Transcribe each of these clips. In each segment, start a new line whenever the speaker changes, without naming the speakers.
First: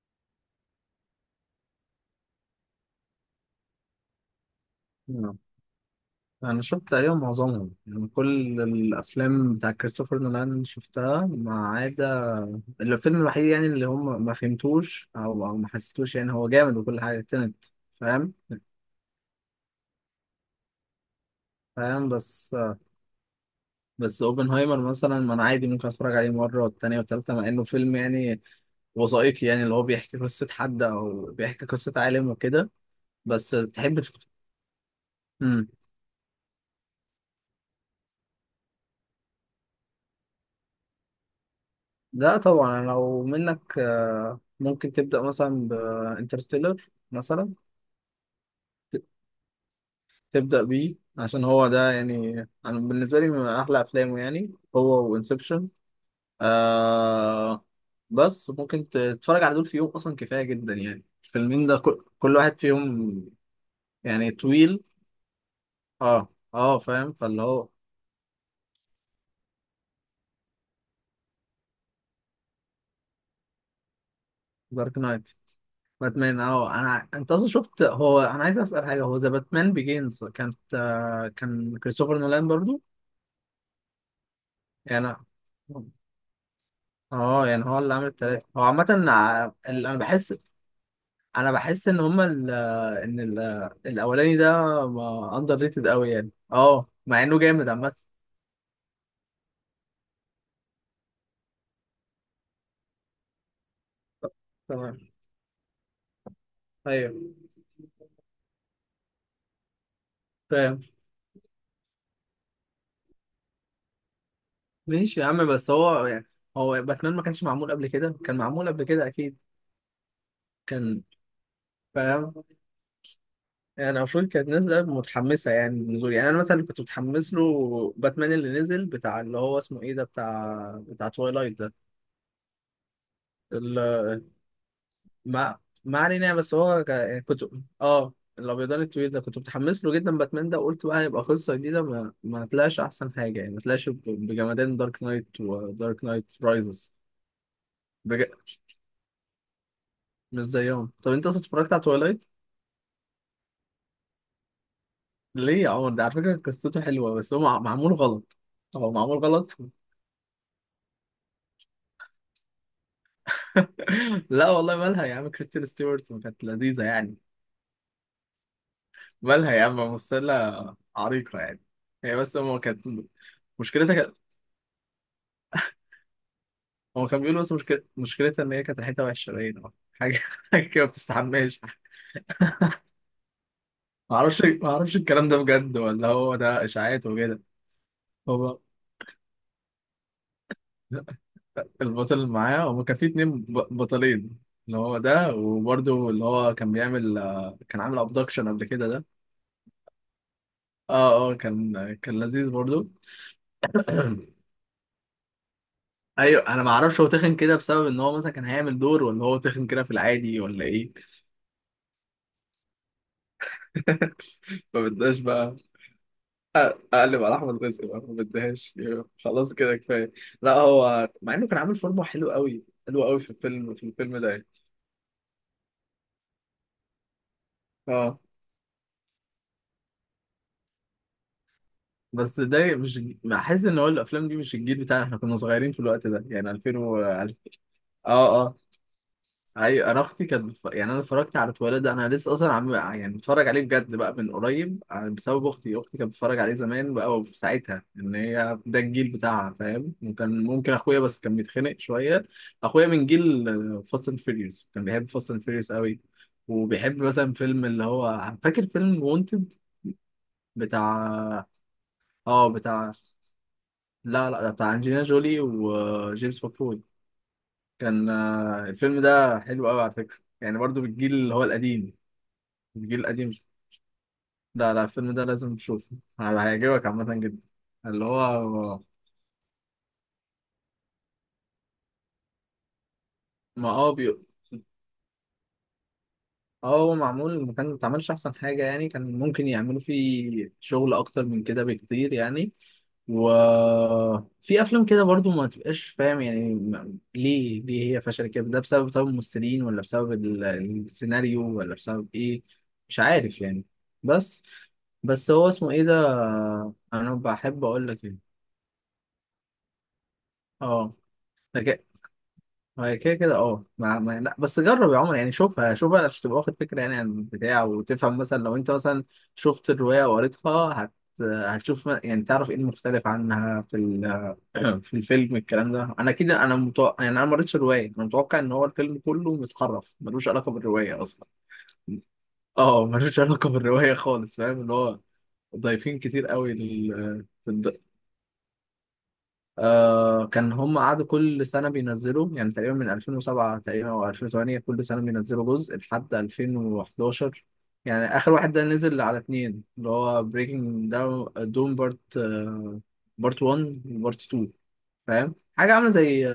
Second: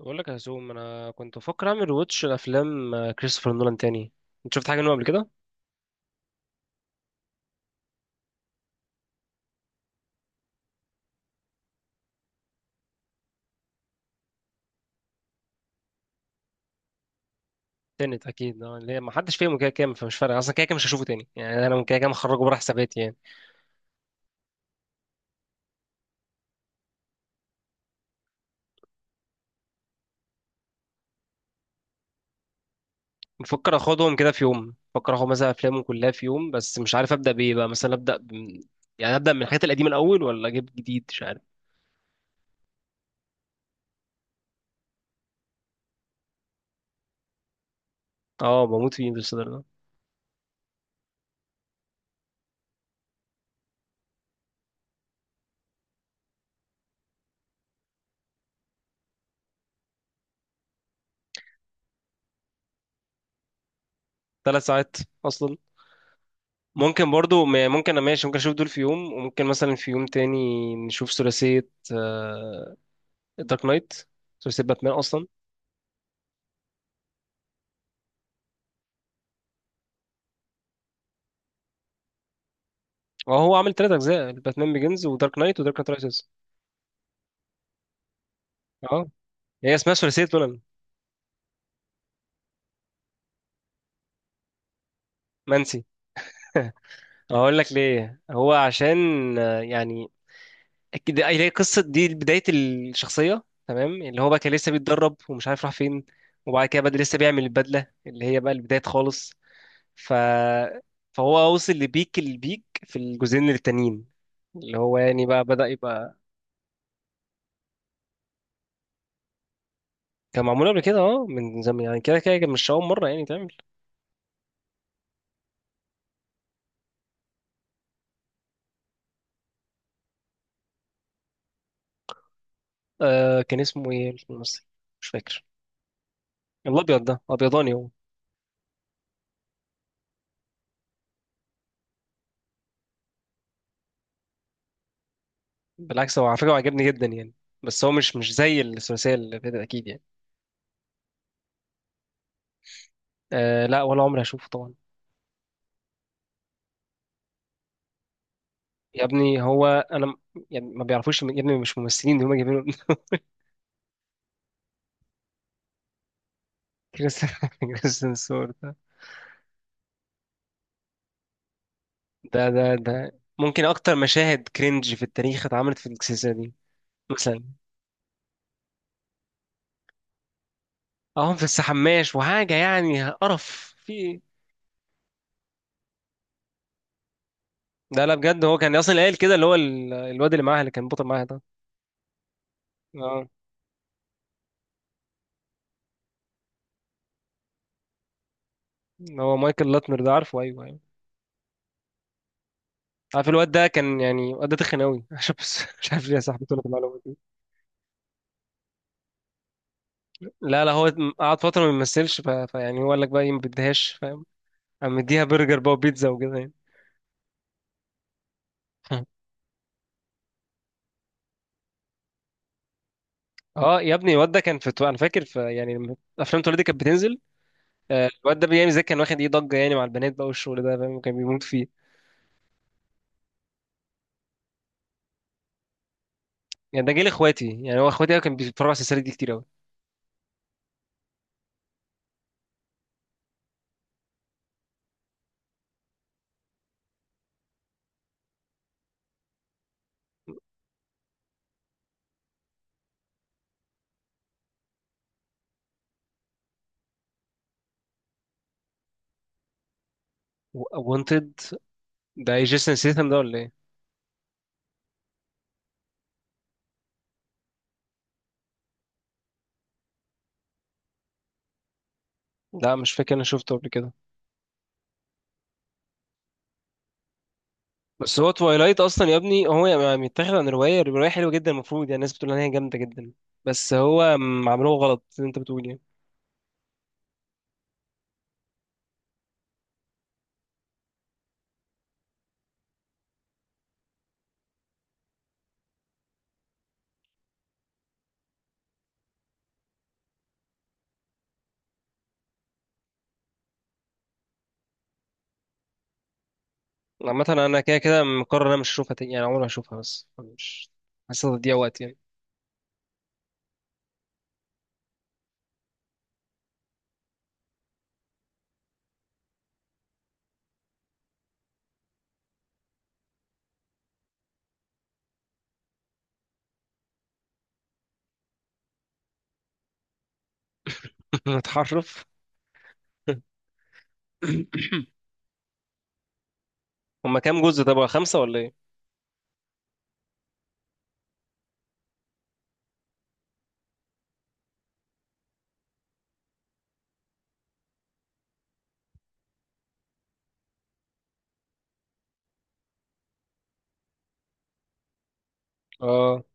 بقول لك يا هزوم، انا كنت بفكر اعمل ريواتش لافلام كريستوفر نولان تاني. انت شفت حاجه منه قبل كده؟
نعم. أنا شفت تقريبا معظمهم، يعني كل الأفلام بتاع كريستوفر نولان شفتها ما عدا الفيلم الوحيد، يعني اللي هم ما فهمتوش أو ما حسيتوش. يعني هو جامد وكل حاجة تنت
تنت
فاهم.
اكيد، اللي هي ما حدش فيهم كده كام، فمش فارق اصلا كده كام، مش هشوفه تاني يعني، انا كده
فاهم
كام هخرجه بره
بس
حساباتي يعني.
بس أوبنهايمر مثلا، ما أنا عادي ممكن أتفرج عليه مرة والتانية والتالتة، مع إنه فيلم يعني وثائقي، يعني اللي هو بيحكي قصة حد أو بيحكي قصة عالم وكده. بس
بفكر
تحب
اخدهم كده في يوم، بفكر اخد مثلا
مم.
افلامه كلها في يوم، بس مش عارف ابدا بايه بقى، مثلا يعني ابدا من الحاجات القديمه الاول ولا اجيب جديد، مش عارف.
لا طبعا لو منك ممكن تبدأ مثلا بانترستيلر مثلا.
اه بموت في انترستيلر ده.
تبدأ بيه عشان هو ده يعني. أنا بالنسبة لي من أحلى أفلامه، يعني هو وإنسبشن. آه، بس ممكن تتفرج على دول في يوم أصلا، كفاية جدا يعني الفيلمين ده كل واحد فيهم يعني
ثلاث
طويل.
ساعات اصلا.
اه
ممكن
فاهم، فاللي
برضو م-
هو
ممكن انا ماشي، ممكن اشوف دول في يوم وممكن مثلا في يوم تاني نشوف ثلاثيه دارك نايت، سلسله باتمان
دارك
اصلا.
نايت، باتمان. اه انا، انت اصلا شفت، هو انا عايز اسال حاجه، هو ذا باتمان بيجينز كانت كان كريستوفر نولان برضو
اه هو عامل ثلاث اجزاء: باتمان بيجنز،
يعني؟
ودارك نايت، ودارك نايت رايزز.
اه، يعني هو اللي عامل التلاته هو عامه
اه هي اسمها
انا
ثلاثيه
بحس،
نولان.
انا بحس ان هما ال ان ال الاولاني ده اندر
منسي.
ريتد قوي يعني، اه مع انه
هقول
جامد
لك
عامه.
ليه، هو عشان آه، يعني اكيد هي قصه دي بدايه الشخصيه، تمام، اللي هو بقى كان لسه
تمام.
بيتدرب ومش عارف راح فين، وبعد كده بدأ لسه
ايوه
بيعمل البدله اللي هي بقى البدايه خالص. ف
فاهم.
فهو وصل لبيك البيك في الجزئين التانيين، اللي هو
ماشي
يعني
يا
بقى
عم،
بدأ
بس هو
يبقى.
يعني هو باتمان ما كانش معمول قبل كده؟ كان معمول قبل كده اكيد
كان معمول قبل كده،
كان.
اه، من زمان يعني، كده كده
فاهم.
كان مش أول مرة يعني تعمل.
يعني المفروض كانت نازله متحمسه يعني للنزول، يعني انا مثلا كنت متحمس له. باتمان اللي نزل بتاع اللي هو اسمه ايه ده، بتاع بتاع توايلايت ده.
آه، كان
ال-
اسمه ايه الممثل؟ مش فاكر.
ما ما علينا يعني، بس هو ك...
الابيض ده،
يعني كنت
ابيضاني هو.
اه الابيضان الطويل ده، كنت متحمس له جدا باتمان ده، وقلت بقى هيبقى قصه جديده. ما طلعش احسن حاجه، يعني ما طلعش بجمدان دارك نايت ودارك
بالعكس هو
نايت
على فكره، هو عجبني
رايزز.
جدا يعني، بس هو مش
بج...
مش زي الثلاثيه اللي فاتت اكيد يعني.
مش زيهم. طب انت اصلا اتفرجت على تويلايت؟
آه لا، ولا عمري هشوفه طبعا.
ليه يا عمر؟ ده على فكره قصته حلوه، بس هو معمول غلط. هو
يا
معمول
ابني
غلط.
هو انا يعني ما بيعرفوش يا ابني مش ممثلين دي هم جايبينه.
لا والله مالها يا عم، كريستين ستيوارت ما كانت لذيذه يعني؟
كريستيان، كريستيان سور ده
مالها يا عم، ممثله عريقه يعني. هي بس
ده
هو
ده
كانت
ده ممكن اكتر
مشكلتها،
مشاهد كرنج في التاريخ اتعملت في السلسله دي.
هو كان بيقول
مثلا
بس مشكلتها إن هي كانت ريحتها وحشة، باينة حاجة حاجة كده ما
اهو في
بتستحماش.
السحماش وحاجه يعني، قرف في ايه؟
معرفش، معرفش الكلام ده بجد ولا هو ده إشاعات وكده؟
لا لا، بجد هو
هو
كان اصلا قايل كده، اللي هو الواد اللي معاها اللي كان بطل معاها ده.
البطل اللي معاه، هو كان في
آه.
اتنين بطلين. اللي هو ده، وبرده اللي هو كان بيعمل كان عامل ابدكشن قبل كده ده.
هو مايكل لاتنر ده، عارفه، ايوه ايوه.
اه كان، كان لذيذ برضه.
عارف الواد ده كان يعني، الواد ده تخن قوي، عشان بس مش عارف ليه يا صاحبي
ايوه انا
طلعت
ما
المعلومه
اعرفش، هو
دي.
تخن كده بسبب ان هو مثلا كان هيعمل دور، ولا هو تخن كده في العادي،
لا
ولا
لا، هو
ايه؟
قعد فتره ما بيمثلش، ف... فيعني هو قال لك بقى ايه، ما بديهاش، فاهم.
ما
قام
بدناش
مديها
بقى.
برجر بقى وبيتزا وكده يعني.
اقلب على احمد رزق بقى، ما بديهاش. خلاص كده كفايه. لا هو مع انه كان عامل فورمه حلو قوي، حلو قوي في الفيلم،
اه
في
يا ابني،
الفيلم ده
الواد ده
يعني.
كان في، انا فاكر في يعني لما افلام توليدي كانت بتنزل، آه،
اه،
الواد ده بيعمل زي، كان واخد ايه ضجه يعني مع البنات بقى والشغل ده، فاهم، كان بيموت فيه.
بس ده مش، بحس ان هو الافلام دي مش الجيل بتاعنا، احنا كنا صغيرين في الوقت ده يعني 2000
يعني ده
و
جيل
اه
اخواتي يعني، هو اخواتي كان
اه.
بيتفرجوا على السلسله دي كتير قوي.
ايوه انا اختي كانت بتف... يعني انا اتفرجت على التواليت ده، انا لسه اصلا عم... يعني بتفرج عليه بجد بقى من قريب بسبب اختي. اختي كانت بتتفرج عليه زمان بقى، وفي ساعتها ان هي ده الجيل بتاعها، فاهم؟ وكان ممكن اخويا، بس كان بيتخنق شويه. اخويا من جيل فاست اند فيريوس، كان بيحب فاست اند فيريوس قوي. وبيحب مثلا فيلم اللي هو، فاكر فيلم وونتد
وانتد
بتاع
ده
اه
جيسون
بتاع،
سيثم ده ولا ايه؟
لا لا بتاع انجلينا جولي وجيمس ماكفوي. كان الفيلم ده حلو قوي على فكره، يعني برضو بالجيل اللي هو القديم.
لا، مش
الجيل
فاكر، انا
القديم،
شفته قبل كده.
لا لا الفيلم ده لازم تشوفه، هيعجبك عامة جدا. اللي
بس هو توايلايت
هو
اصلا يا ابني، هو يعني متاخد عن روايه، الروايه حلوه جدا المفروض يعني، الناس بتقول ان هي جامده جدا،
ما
بس
اه بي...
هو عملوه غلط اللي انت بتقول يعني.
اه هو معمول، ما اتعملش احسن حاجة يعني. كان ممكن يعملوا فيه شغل اكتر من كده بكتير يعني. وفي افلام كده برضو ما تبقاش فاهم يعني ليه ليه هي فشلت كده؟ ده بسبب طب الممثلين، ولا بسبب السيناريو، ولا بسبب ايه؟ مش عارف يعني. بس بس هو اسمه ايه ده؟ انا
عامه انا
بحب
كده
اقول
كده
لك ايه،
مقرر إن انا مش هشوفها تاني يعني، عمري ما هشوفها، بس مش
اه.
حاسس، تضييع وقت يعني.
هي كده كده اه ما... ما... لا بس جرب يا عمر، يعني شوفها، شوفها عشان تبقى واخد فكره يعني عن البتاع، وتفهم مثلا لو انت مثلا شفت الروايه وقريتها، هت... هتشوف يعني تعرف ايه المختلف عنها في ال... في الفيلم. الكلام ده انا كده، انا متوقع، يعني انا ما قريتش الروايه، انا متوقع ان هو الفيلم كله متحرف، ملوش علاقه بالروايه اصلا.
متحرف.
اه ملوش علاقه بالروايه خالص، فاهم اللي هو ضايفين كتير قوي
هما
لل...
كام جزء؟ طب خمسه ولا ايه؟
آه كان، هم قعدوا كل سنة بينزلوا، يعني تقريبا من 2007 تقريبا أو 2008 كل سنة بينزلوا جزء لحد 2011. يعني آخر واحد ده نزل على اتنين، اللي هو بريكنج داون دوم بارت، بارت 1 وبارت 2. فاهم، حاجة عاملة
اه،
زي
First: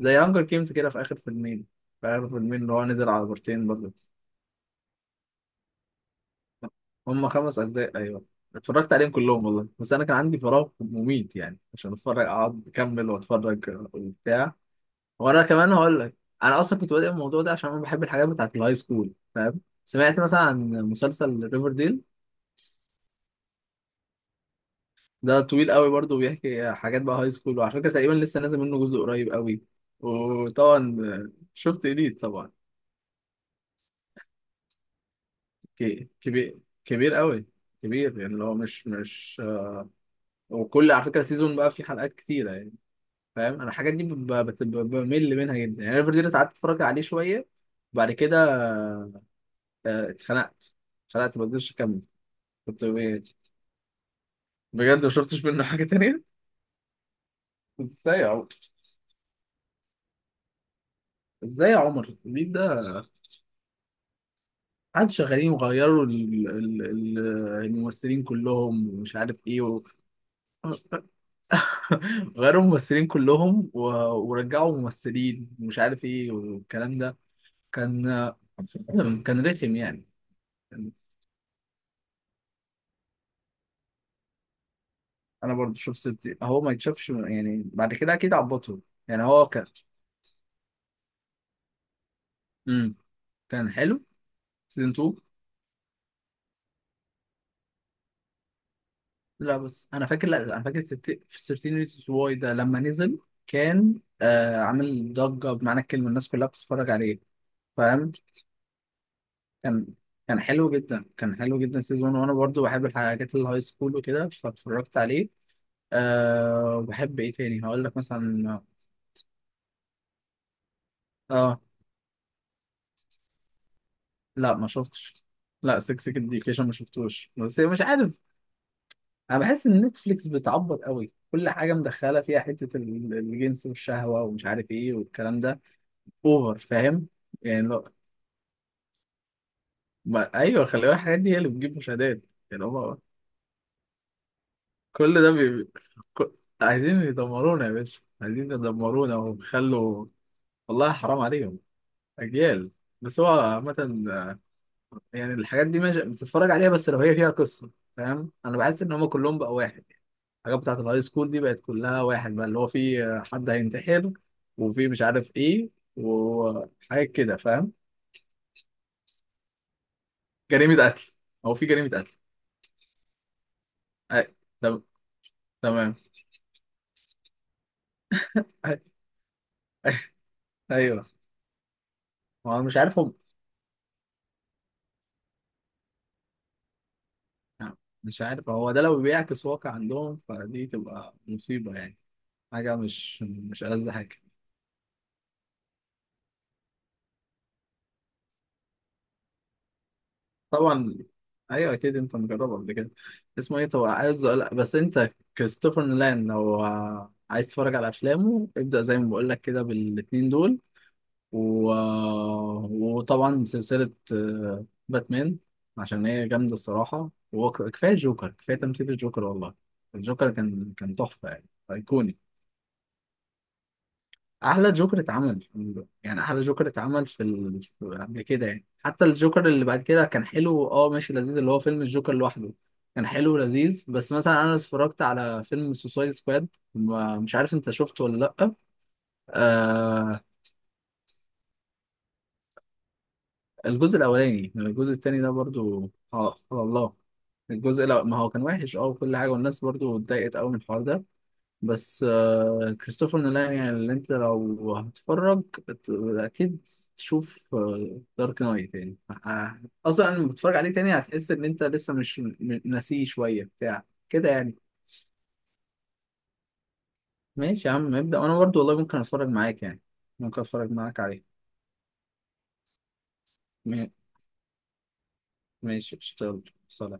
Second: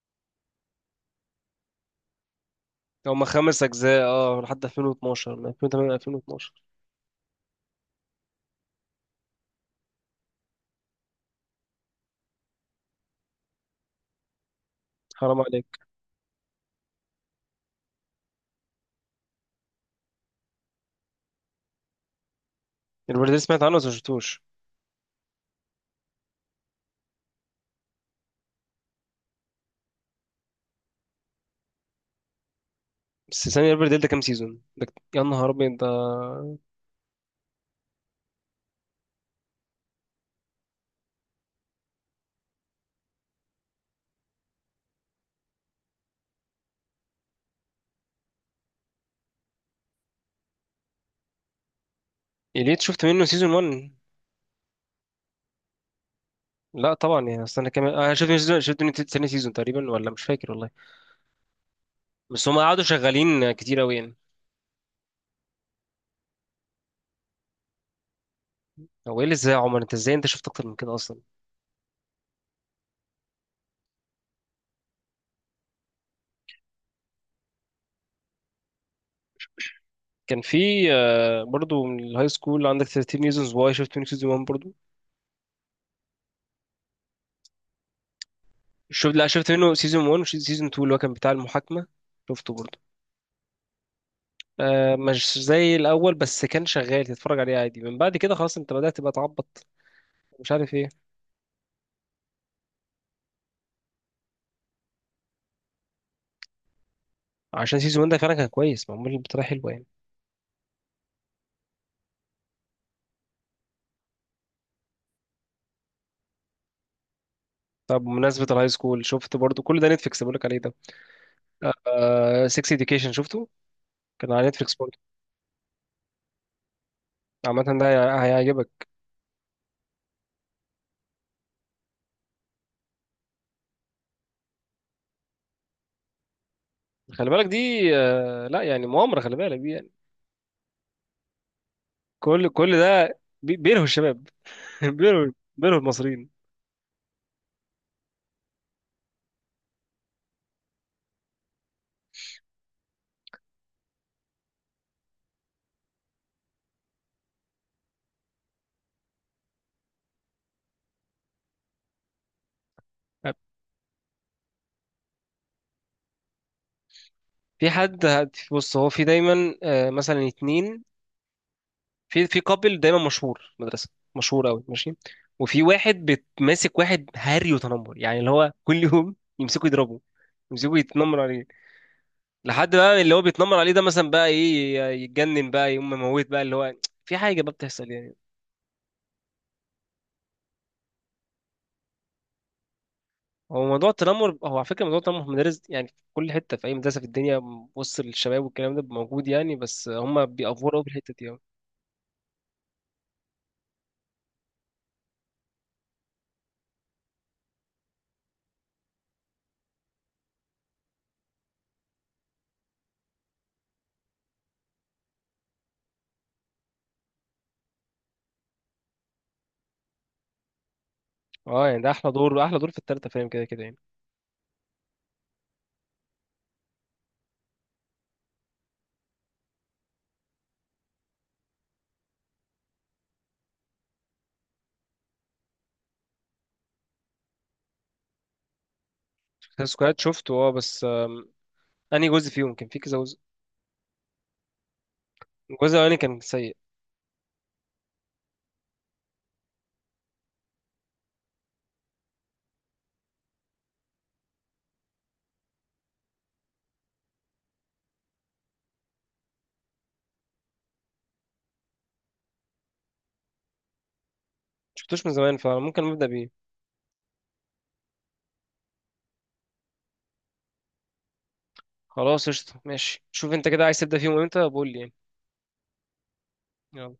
زي هانجر جيمز كده في آخر فيلمين، في آخر فيلمين اللي هو نزل على
هما خمس
بارتين برضه.
اجزاء، اه، لحد 2012، من 2008 ل 2012.
هم خمس أجزاء أيوه، اتفرجت عليهم كلهم والله، بس أنا كان عندي فراغ مميت يعني، عشان أتفرج أقعد أكمل وأتفرج وبتاع.
حرام
وانا
عليك.
كمان هقول لك، انا اصلا كنت بادئ الموضوع ده عشان انا بحب الحاجات بتاعت الهاي سكول، فاهم؟ سمعت مثلا عن مسلسل ريفر ديل،
الريفرديل سمعت عنه بس ما شفتوش.
ده طويل قوي برضه، بيحكي حاجات بقى هاي سكول، وعلى فكره تقريبا لسه نازل منه جزء قريب قوي. وطبعا شفت إليت طبعا.
بس ثانية، الريفرديل ده كام سيزون ده؟ يا نهار ابيض ده.
كبير، كبير قوي، كبير يعني اللي هو مش مش، وكل على فكره سيزون بقى فيه حلقات كتيره يعني. فاهم انا الحاجات دي بمل منها جدا يعني. ريفر ديل قعدت اتفرج عليه شويه، بعد كده اتخنقت، اتخنقت ما قدرتش اكمل.
إليت
كنت
شفت منه سيزون 1.
بجد ما شفتش منه حاجة تانية؟
لا طبعا يعني، استنى كمان، انا
ازاي يا
شفت
عمر؟
شفت من تاني سيزون تقريبا، ولا مش فاكر والله.
ازاي يا عمر؟
بس
الجديد
هم
ده
قعدوا شغالين كتير قوي يعني.
قعدوا شغالين، وغيروا الممثلين كلهم ومش
هو ايه اللي
عارف
ازاي يا
ايه
عمر؟
و...
انت ازاي انت شفت اكتر من كده اصلا؟
غيروا الممثلين كلهم و... ورجعوا ممثلين ومش عارف ايه والكلام ده. كان، كان رخم يعني.
كان في آه، برضو من الهاي سكول، عندك 13 ريزونز واي، شفت منه سيزون 1 برضو.
انا برضو شفت سيفتي، هو ما يتشافش يعني بعد كده، اكيد عبطهم.
شفت،
يعني
لا،
هو
شفت
كان
منه سيزون 1 وسيزون 2 اللي هو كان بتاع المحاكمة، شفته برضو.
امم، كان حلو سيزون
آه،
2.
مش زي الاول، بس كان شغال تتفرج عليه عادي، من بعد كده خلاص انت بدأت تبقى
لا
تعبط،
بس انا فاكر، لا
مش
انا
عارف
فاكر
ايه.
في 13 ريزونز واي ده لما نزل، كان آه عامل ضجه بمعنى الكلمه، الناس كلها بتتفرج عليه.
عشان سيزون 1
فاهم،
ده فعلا كان كويس، معمول بطريقة حلوة يعني.
كان، كان حلو جدا، كان حلو جدا سيزون واحد، وانا برضو بحب الحاجات الهاي سكول وكده، فاتفرجت عليه. آه، وبحب ايه تاني هقول لك
طب بمناسبة
مثلا،
الهاي سكول، شفت برضو كل ده نتفليكس بقولك عليه ده،
اه
آه، سكس اديوكيشن شفته؟ كان على
لا ما
نتفليكس برضه.
شفتش. لا 6 اديوكيشن ما شفتوش، بس
عامة
مش
ده
عارف،
هيعجبك.
انا بحس ان نتفليكس بتعبط قوي، كل حاجه مدخله فيها حته الجنس والشهوه ومش عارف ايه والكلام ده. اوفر فاهم؟
خلي بالك دي.
يعني لو
آه لا، يعني مؤامرة، خلي بالك دي يعني.
ما... ايوه خلي بالك الحاجات دي هي اللي بتجيب مشاهدات.
كل
يعني هما
ده بيلهوا الشباب.
كل
بيلهوا،
ده
بيلهوا المصريين.
ك... عايزين يدمرونا يا باشا، عايزين يدمرونا ويخلوا، والله حرام عليهم، اجيال. بس هو عامة، يعني الحاجات دي ماشي بتتفرج عليها، بس لو هي فيها قصة. فاهم انا بحس ان هما كلهم بقى واحد، الحاجات بتاعت الهاي سكول دي بقت كلها واحد بقى، اللي هو في حد هينتحر، وفي مش عارف ايه، وحاجات كده
في
فاهم.
حد بص، هو في دايما آه، مثلا اتنين،
جريمة قتل، او في جريمة قتل.
في في كابل دايما مشهور في مدرسة،
أي-
مشهور قوي
تم-
ماشي، وفي
تمام.
واحد ماسك واحد هري وتنمر يعني، اللي هو كل يوم يمسكوا يضربوا، يمسكوا
ايوه
يتنمر عليه.
ما هو
لحد
مش عارف
بقى
هم،
اللي هو بيتنمر عليه ده مثلا بقى ايه، يتجنن بقى، يقوم مموت بقى اللي هو، في حاجه بقى بتحصل يعني.
مش عارف هو ده لو بيعكس واقع عندهم، فدي تبقى مصيبة يعني، حاجة مش مش
هو موضوع
ألذ حاجة.
التنمر، هو على فكره موضوع التنمر في المدارس يعني في كل حته، في اي مدرسه في الدنيا وسط الشباب والكلام ده موجود يعني، بس هم بيأفوروا في
طبعا.
الحته دي أوي.
ايوه اكيد انت مجربه قبل كده. اسمه ايه، طبعا بس انت كريستوفر نولان لو عايز تتفرج على افلامه، ابدأ زي ما بقول لك كده بالاتنين دول. و... وطبعا سلسلة باتمان، عشان هي جامدة الصراحة. وكفاية جوكر، كفاية تمثيل الجوكر والله. الجوكر كان، كان تحفة يعني،
اه، يعني ده احلى
أيقوني.
دور، احلى دور في الثالثه فاهم، كده كده يعني.
احلى جوكر اتعمل، يعني احلى جوكر اتعمل في ال... قبل كده يعني. حتى الجوكر اللي بعد كده كان حلو، اه ماشي لذيذ، اللي هو فيلم الجوكر لوحده، كان حلو ولذيذ. بس مثلا انا اتفرجت على فيلم سوسايد سكواد، مش عارف انت شفته ولا لا.
السكواد
آه
شفته، اه، بس آم، انهي جزء فيهم؟ كان في كذا جزء.
الجزء الاولاني، الجزء التاني ده
الجزء
برضو
الاولاني كان
اه
سيء.
على الله. الجزء لا، ما هو كان وحش اه وكل حاجه، والناس برضو اتضايقت قوي من الحوار ده. بس كريستوفر نولان يعني، اللي انت لو هتتفرج اكيد تشوف دارك نايت يعني، آه، اصلا لما بتتفرج عليه تاني هتحس ان انت لسه مش ناسيه شويه بتاع كده يعني.
شفتوش من زمان، فممكن نبدا بيه.
ماشي يا عم ابدا، وانا برضو والله ممكن اتفرج معاك يعني، ممكن اتفرج معاك عليه.
خلاص قشطه ماشي، شوف انت كده عايز
ما-
تبدا فيهم امتى بقول لي
ماشي اشتغل
يعني